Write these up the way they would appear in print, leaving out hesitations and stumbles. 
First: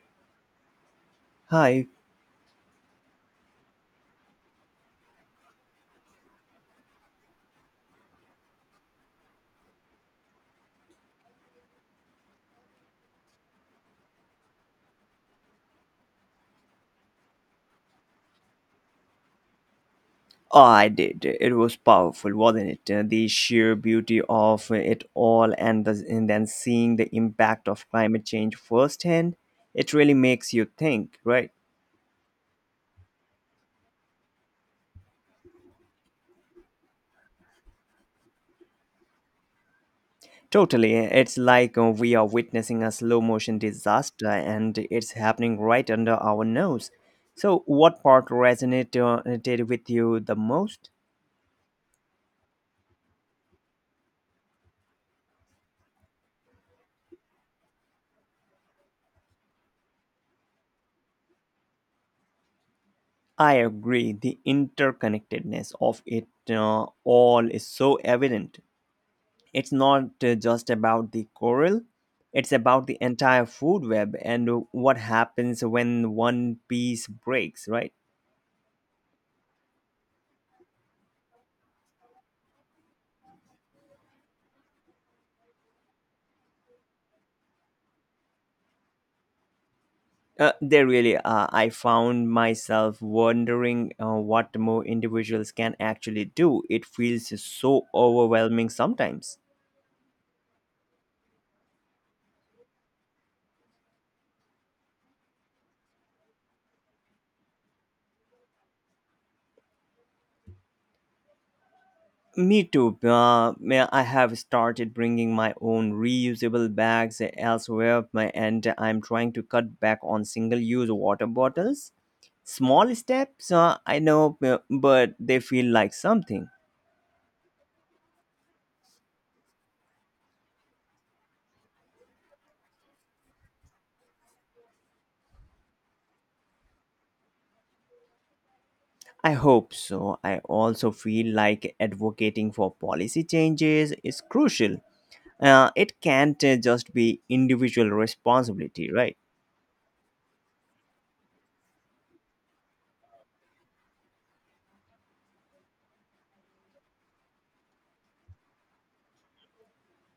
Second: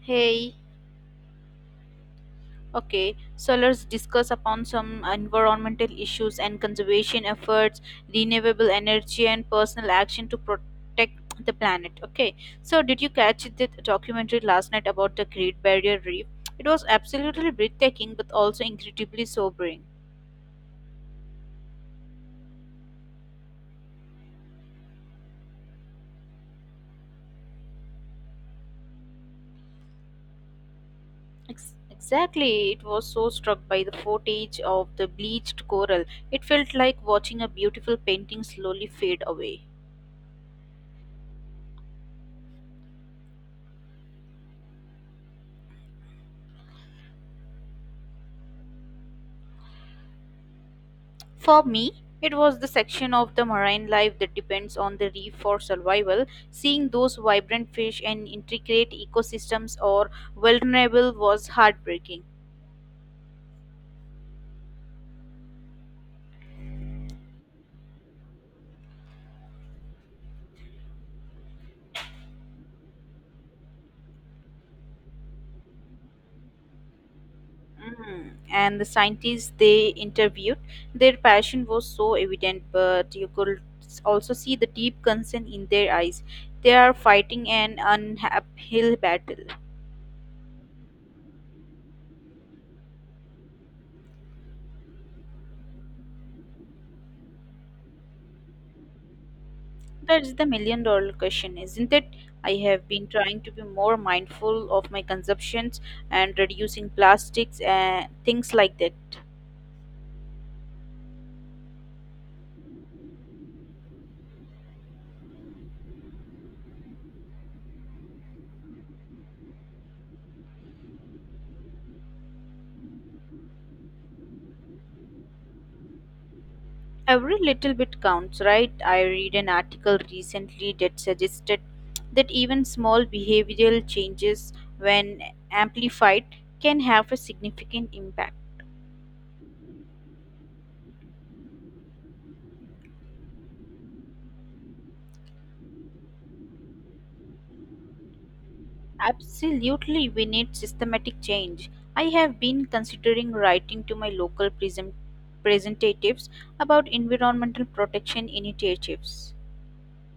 Hey, Hi. okay, so let's discuss upon some environmental issues and conservation efforts, renewable energy, and personal action to protect the planet. Okay, so did you catch the documentary last night about the Great Barrier Reef? It was absolutely breathtaking but also incredibly sobering. Oh, I did. It was powerful, wasn't it? The sheer beauty of it all, and then seeing the impact of climate change firsthand, it really makes you think, right? Exactly, it was so struck by the footage of the bleached coral. It felt like watching a beautiful painting slowly fade away. Totally. It's like we are witnessing a slow motion disaster, and it's happening right under our nose. So, what part resonated with you the most? For me, it was the section of the marine life that depends on the reef for survival. Seeing those vibrant fish and intricate ecosystems or vulnerable was heartbreaking. I agree. The interconnectedness of it all is so evident. It's not just about the coral, it's about the entire food web and what happens when one piece breaks, right? Mm. And the scientists they interviewed, their passion was so evident, but you could also see the deep concern in their eyes. They are fighting an uphill battle. They really are. I found myself wondering what more individuals can actually do. It feels so overwhelming sometimes. That's the million dollar question, isn't it? I have been trying to be more mindful of my consumptions and reducing plastics and things like that. Me too. I have started bringing my own reusable bags elsewhere, and I'm trying to cut back on single use water bottles. Small steps, I know, but they feel like something. Every little bit counts, right? I read an article recently that suggested that even small behavioral changes, when amplified, can have a significant impact. I hope so. I also feel like advocating for policy changes is crucial. It can't just be individual responsibility, right? Absolutely, we need systematic change. I have been considering writing to my local present representatives about environmental protection initiatives.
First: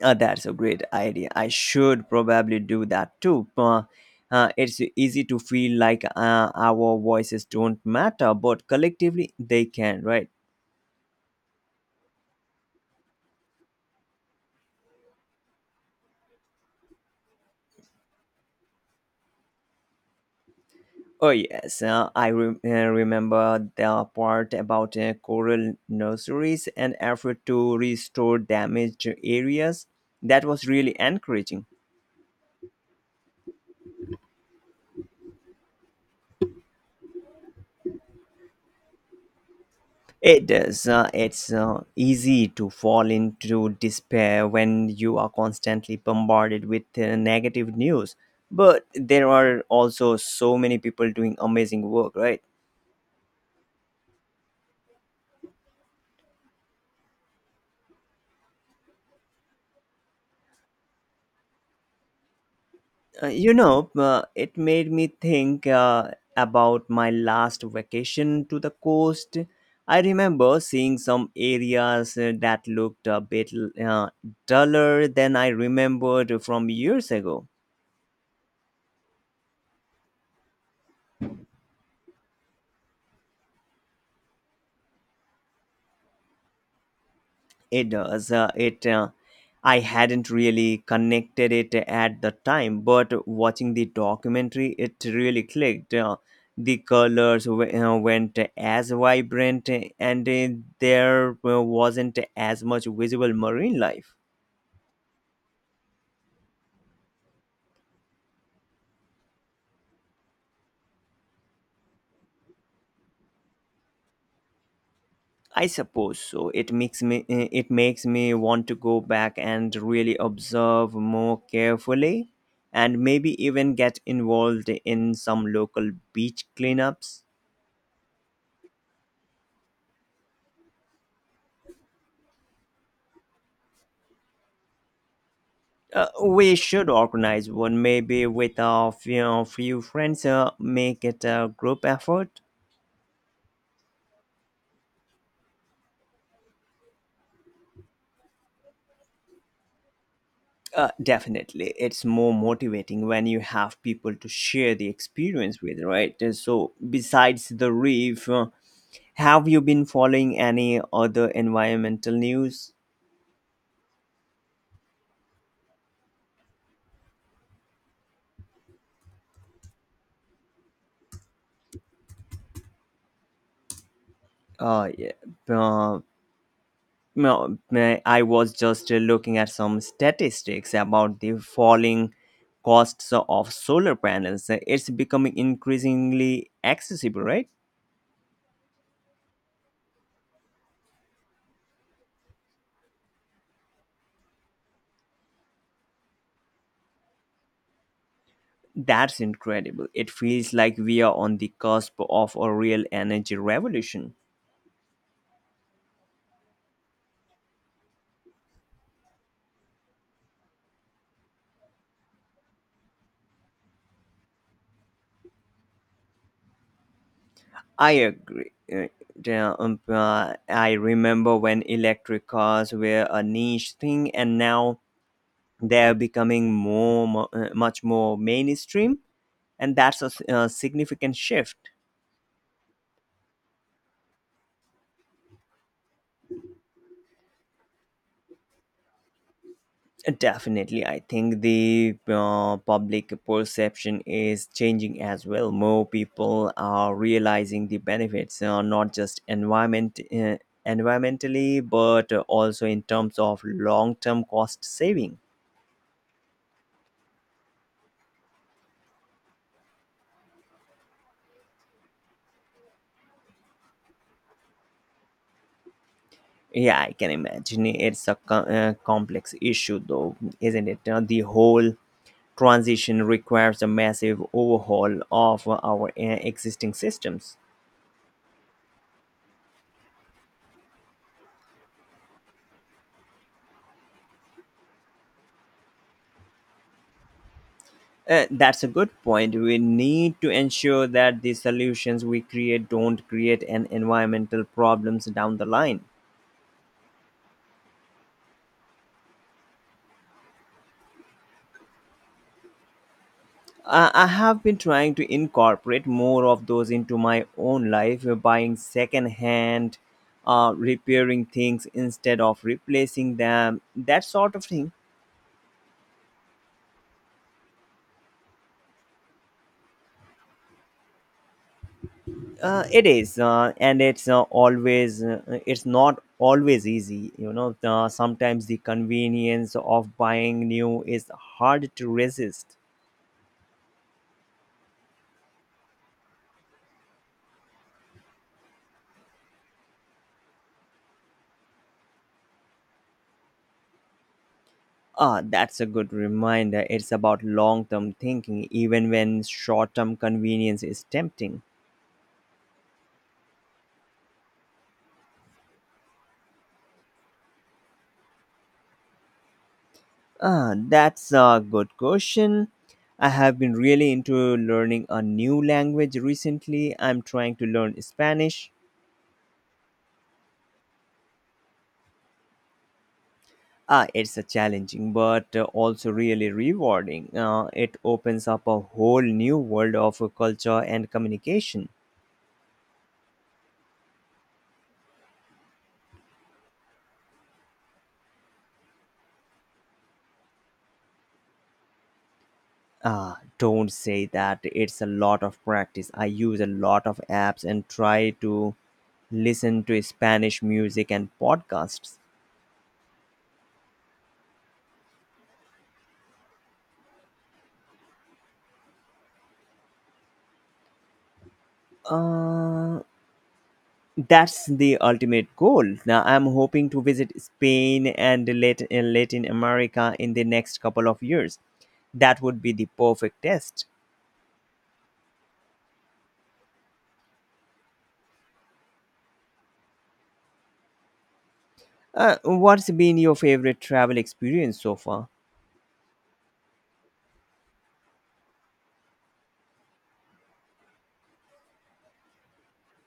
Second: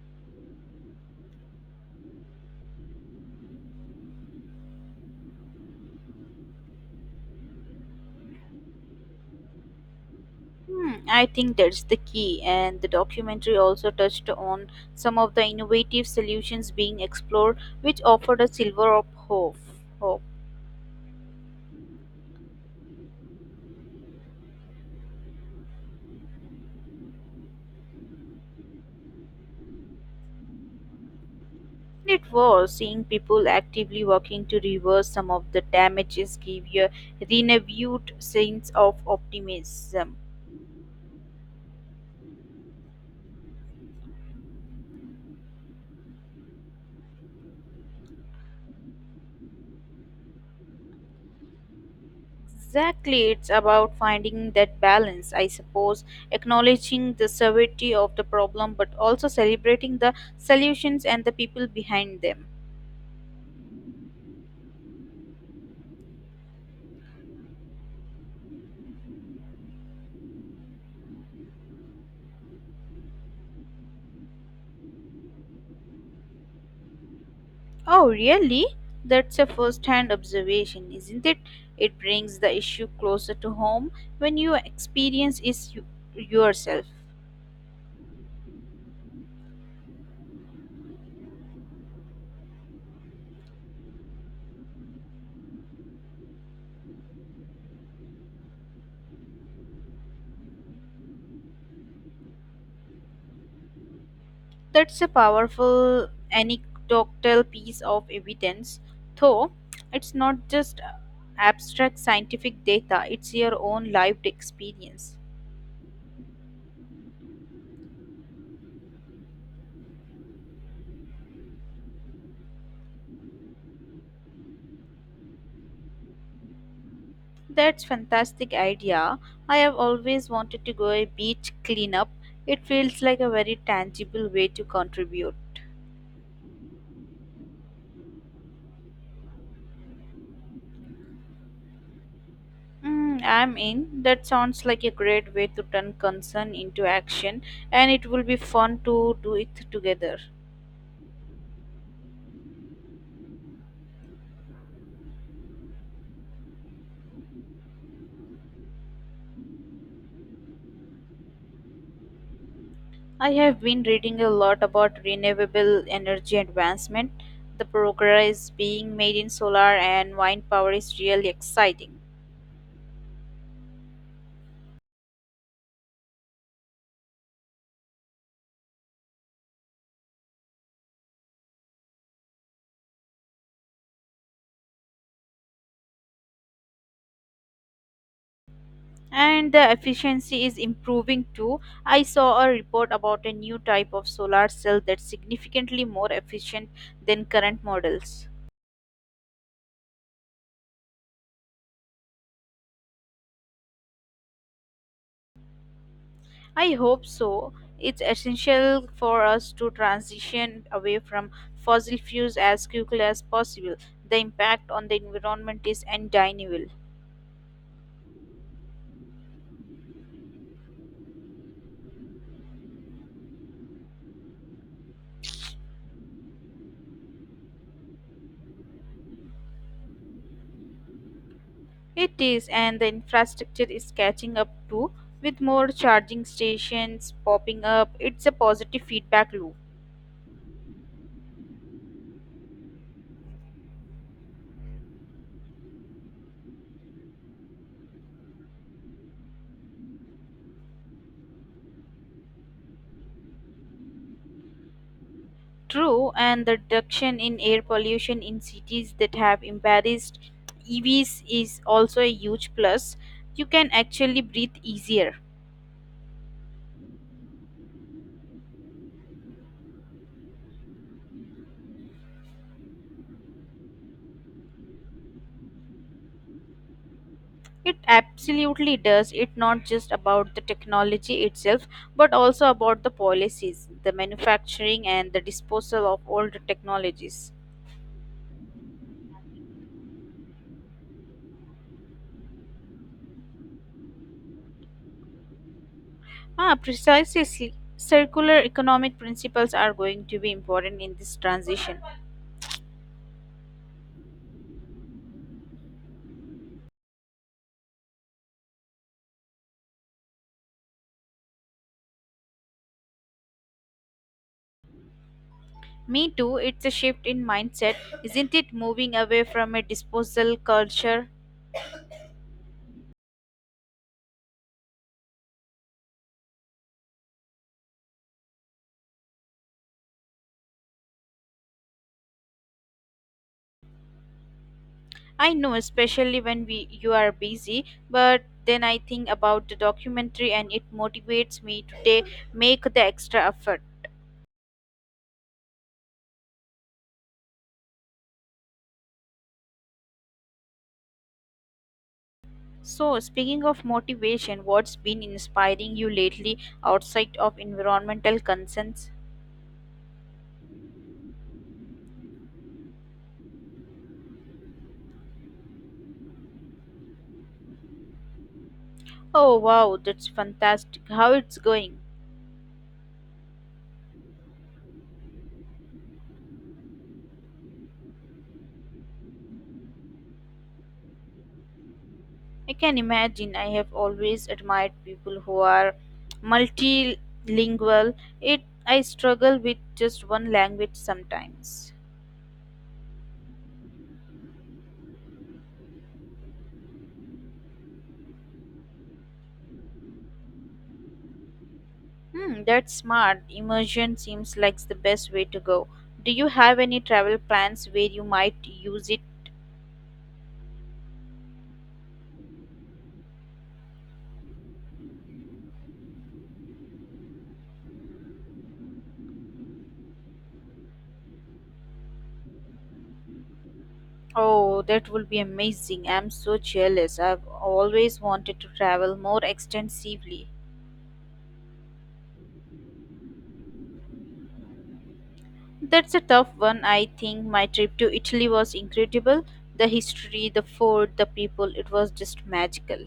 That's a great idea. I should probably do that too. It's easy to feel like our voices don't matter, but collectively they can, right? Hmm, I think that's the key, and the documentary also touched on some of the innovative solutions being explored, which offered a silver of hope. Oh, yes. I remember the part about coral nurseries and effort to restore damaged areas. That was really encouraging. It was seeing people actively working to reverse some of the damages gave you a renewed sense of optimism. It does. It's easy to fall into despair when you are constantly bombarded with negative news. But there are also so many people doing amazing work, right? Exactly, it's about finding that balance, I suppose, acknowledging the severity of the problem but also celebrating the solutions and the people behind them. You know, it made me think about my last vacation to the coast. I remember seeing some areas that looked a bit uh, duller than I remembered from years ago. Oh, really? That's a first hand observation, isn't it? It brings the issue closer to home when you experience yourself. It does. It. I hadn't really connected it at the time, but watching the documentary, it really clicked. The colors went as vibrant, and there wasn't as much visible marine life. That's a powerful anecdotal piece of evidence, though it's not just abstract scientific data, it's your own lived experience. I suppose so. It makes me want to go back and really observe more carefully, and maybe even get involved in some local beach cleanups. That's fantastic idea. I have always wanted to go a beach cleanup. It feels like a very tangible way to contribute. We should organize one, maybe with a few friends. Make it a group effort. Mm, I'm in. That sounds like a great way to turn concern into action, and it will be fun to do it together. Definitely, it's more motivating when you have people to share the experience with, right? So besides the reef, have you been following any other environmental news? I have been reading a lot about renewable energy advancement. The progress being made in solar and wind power is really exciting. Yeah, uh, no, I was just looking at some statistics about the falling costs of solar panels. It's becoming increasingly accessible, right? And the efficiency is improving too. I saw a report about a new type of solar cell that's significantly more efficient than current models. That's incredible. It feels like we are on the cusp of a real energy revolution. I hope so. It's essential for us to transition away from fossil fuels as quickly as possible. The impact on the environment is undeniable. I agree. I remember when electric cars were a niche thing, and now they're becoming much more mainstream, and that's a significant shift. It is, and the infrastructure is catching up too, with more charging stations popping up. It's a positive feedback loop. Definitely, I think the public perception is changing as well. More people are realizing the benefits, not just environmentally, but also in terms of long-term cost saving. True, and the reduction in air pollution in cities that have embraced EVs is also a huge plus. You can actually breathe easier. Yeah, I can imagine it's a complex issue, though, isn't it? The whole transition requires a massive overhaul of our existing systems. It absolutely does. It's not just about the technology itself, but also about the policies, the manufacturing, and the disposal of old technologies. That's a good point. We need to ensure that the solutions we create don't create an environmental problems down the line. Ah, precisely. Circular economic principles are going to be important in this transition. I have been trying to incorporate more of those into my own life, buying secondhand, repairing things instead of replacing them, that sort of thing. Me too, it's a shift in mindset, isn't it? Moving away from a disposal culture. It is, and it's not always easy. Sometimes the convenience of buying new is hard to resist. I know, especially when we you are busy, but then I think about the documentary and it motivates me to ta- make the extra effort. Ah, that's a good reminder. It's about long term thinking, even when short term convenience is tempting. So, speaking of motivation, what's been inspiring you lately outside of environmental concerns? Ah, that's a good question. I have been really into learning a new language recently. I'm trying to learn Spanish. Oh wow, that's fantastic. How it's going? Ah, it's a challenging but also really rewarding. It opens up a whole new world of culture and communication. I can imagine. I have always admired people who are multilingual. It I struggle with just one language sometimes. Ah, don't say that. It's a lot of practice. I use a lot of apps and try to listen to Spanish music and podcasts. Hmm, that's smart. Immersion seems like the best way to go. Do you have any travel plans where you might use it? Uh, that's the ultimate goal. Now I'm hoping to visit Spain and Latin America in the next couple of years. That would be the perfect test. Oh, that would be amazing. I'm so jealous. I've always wanted to travel more extensively. What's been your favorite travel experience so far? That's a tough one. I think my trip to Italy was incredible. The history, the food, the people, it was just magical.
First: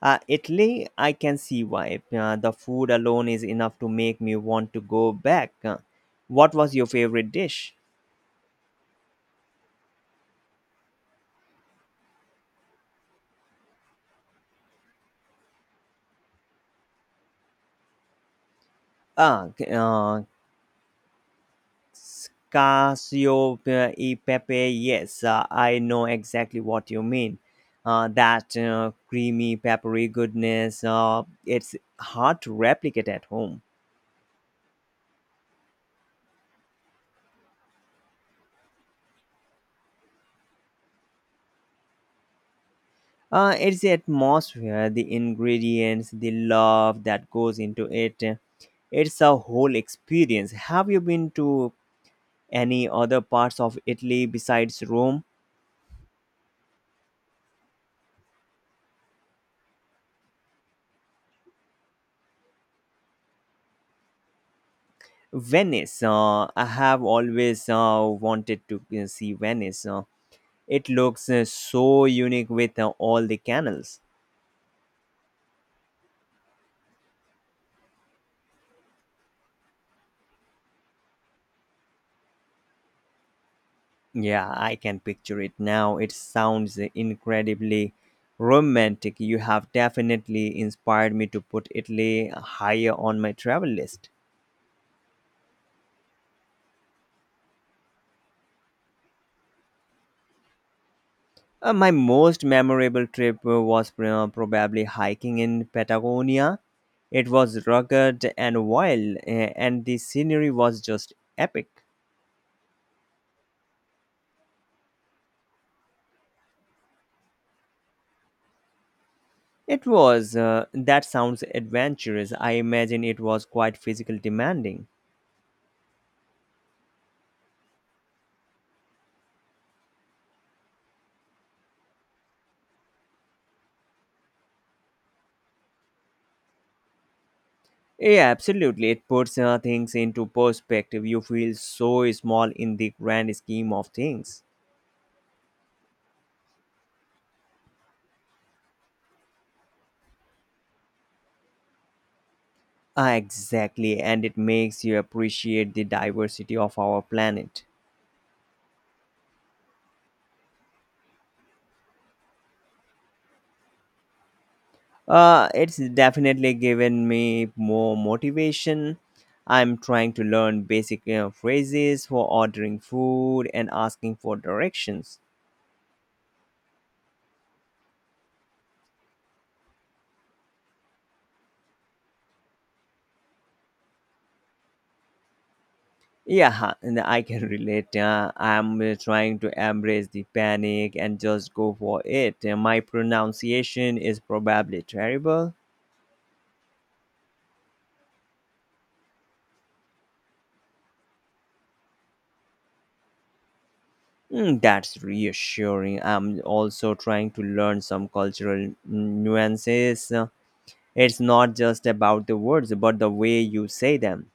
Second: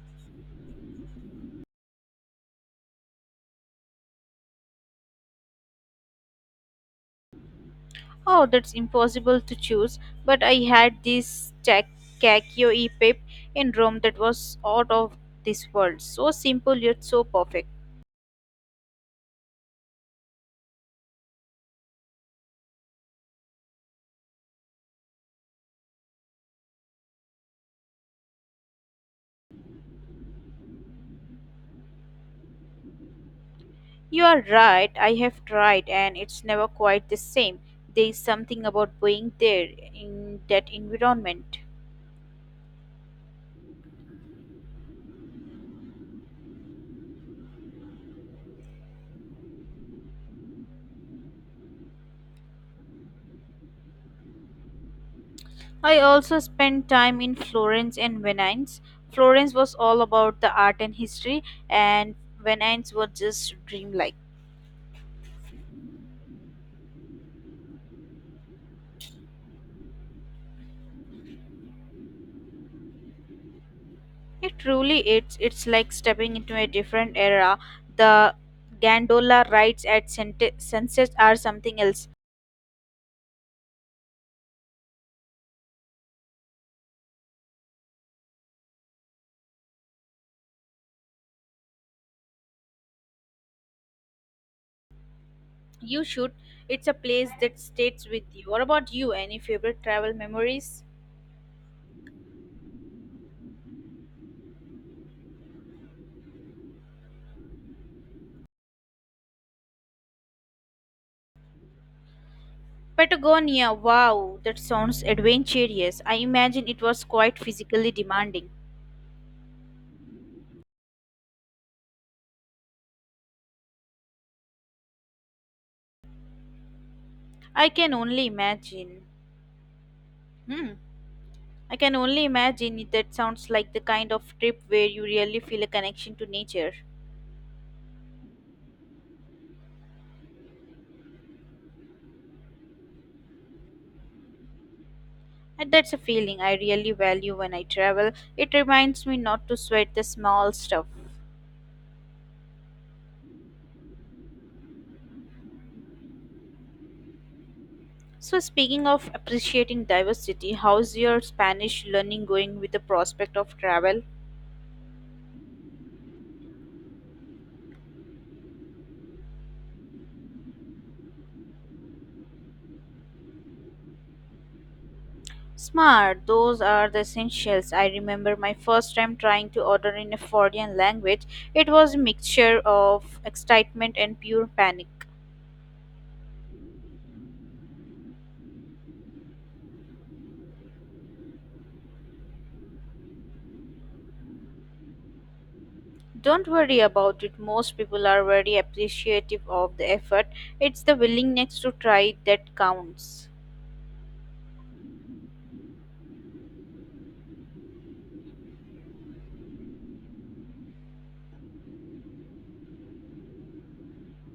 Italy, I can see why. The food alone is enough to make me want to go back. What was your favorite dish? Oh, that's impossible to choose, but I had this cacio e pepe in Rome that was out of this world. So simple yet so perfect. Ah, c- uh, Casio e pepe. Yes, I know exactly what you mean. That creamy, peppery goodness. It's hard to replicate at home. You are right, I have tried and it's never quite the same. There is something about being there in that environment. It's the atmosphere, the ingredients, the love that goes into it. It's a whole experience. Have you been to any other parts of Italy besides Rome. I also spent time in Florence and Venice. Florence was all about the art and history, and Venice was just dreamlike. Venice, I have always wanted to see Venice. It looks so unique with all the canals. It truly is. It's like stepping into a different era. The gondola rides at sunsets are something else. Yeah, I can picture it now. It sounds incredibly romantic. You have definitely inspired me to put Italy higher on my travel list. You should. It's a place that stays with you. What about you? Any favorite travel memories? My most memorable trip was probably hiking in Patagonia. It was rugged and wild, and the scenery was just epic. Patagonia. Wow, that sounds adventurous. I imagine it was quite physically demanding. It was. That sounds adventurous. I imagine it was quite physically demanding. I can only imagine. Hmm. I can only that sounds like the kind of trip where you really feel a connection to nature. Yeah, absolutely. It puts things into perspective. You feel so small in the grand scheme of things. And that's a feeling I really value when I travel. It reminds me not to sweat the small stuff. Ah, exactly, and it makes you appreciate the diversity of our planet. So, speaking of appreciating diversity, how's your Spanish learning going with the prospect of travel? It's definitely given me more motivation. I'm trying to learn basic phrases for ordering food and asking for directions. Smart, those are the essentials. I remember my first time trying to order in a foreign language. It was a mixture of excitement and pure panic. Yeah, and I can relate. I'm trying to embrace the panic and just go for it. My pronunciation is probably terrible. Don't worry about it. Most people are very appreciative of the effort. It's the willingness to try that counts. Mm, that's reassuring. I'm also trying to learn some cultural nuances. It's not just about the words, but the way you say them.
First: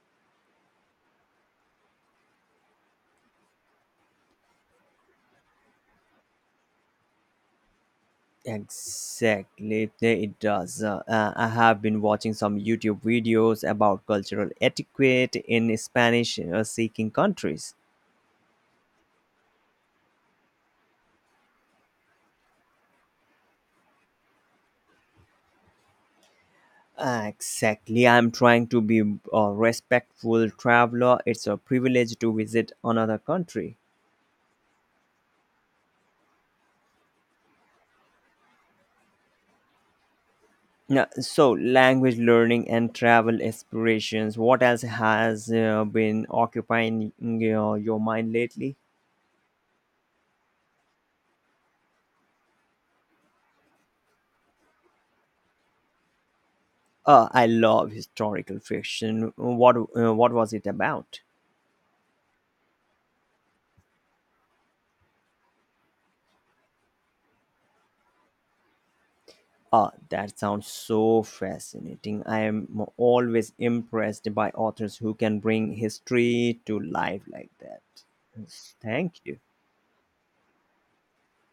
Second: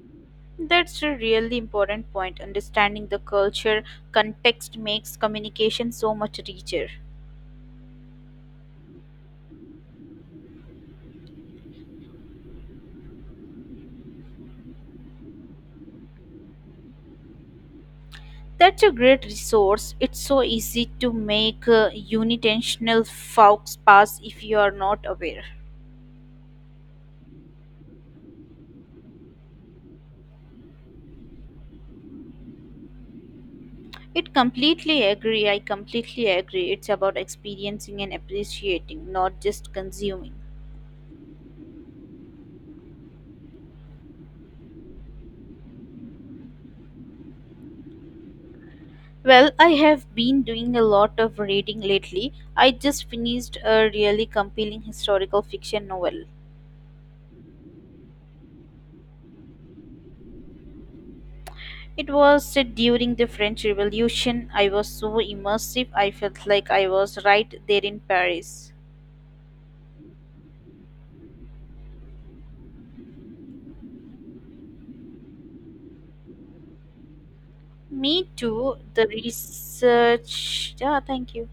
That's a really important point. Understanding the culture context makes communication so much richer. Exactly, it does. I have been watching some YouTube videos about cultural etiquette in Spanish-speaking countries. That's a great resource. It's so easy to make unintentional faux pass if you are not aware. Exactly, I'm trying to be a respectful traveler. It's a privilege to visit another country. It completely agree. I completely agree. It's about experiencing and appreciating, not just consuming. Yeah, so language learning and travel aspirations. What else has been occupying your mind lately? Well, I have been doing a lot of reading lately. I just finished a really compelling historical fiction novel. I love historical fiction. What was it about? It was set during the French Revolution. I was so immersive, I felt like I was right there in Paris. Ah, that sounds so fascinating. I am always impressed by authors who can bring history to life like that. Me too. Yes, The thank you. research. Yeah, thank you.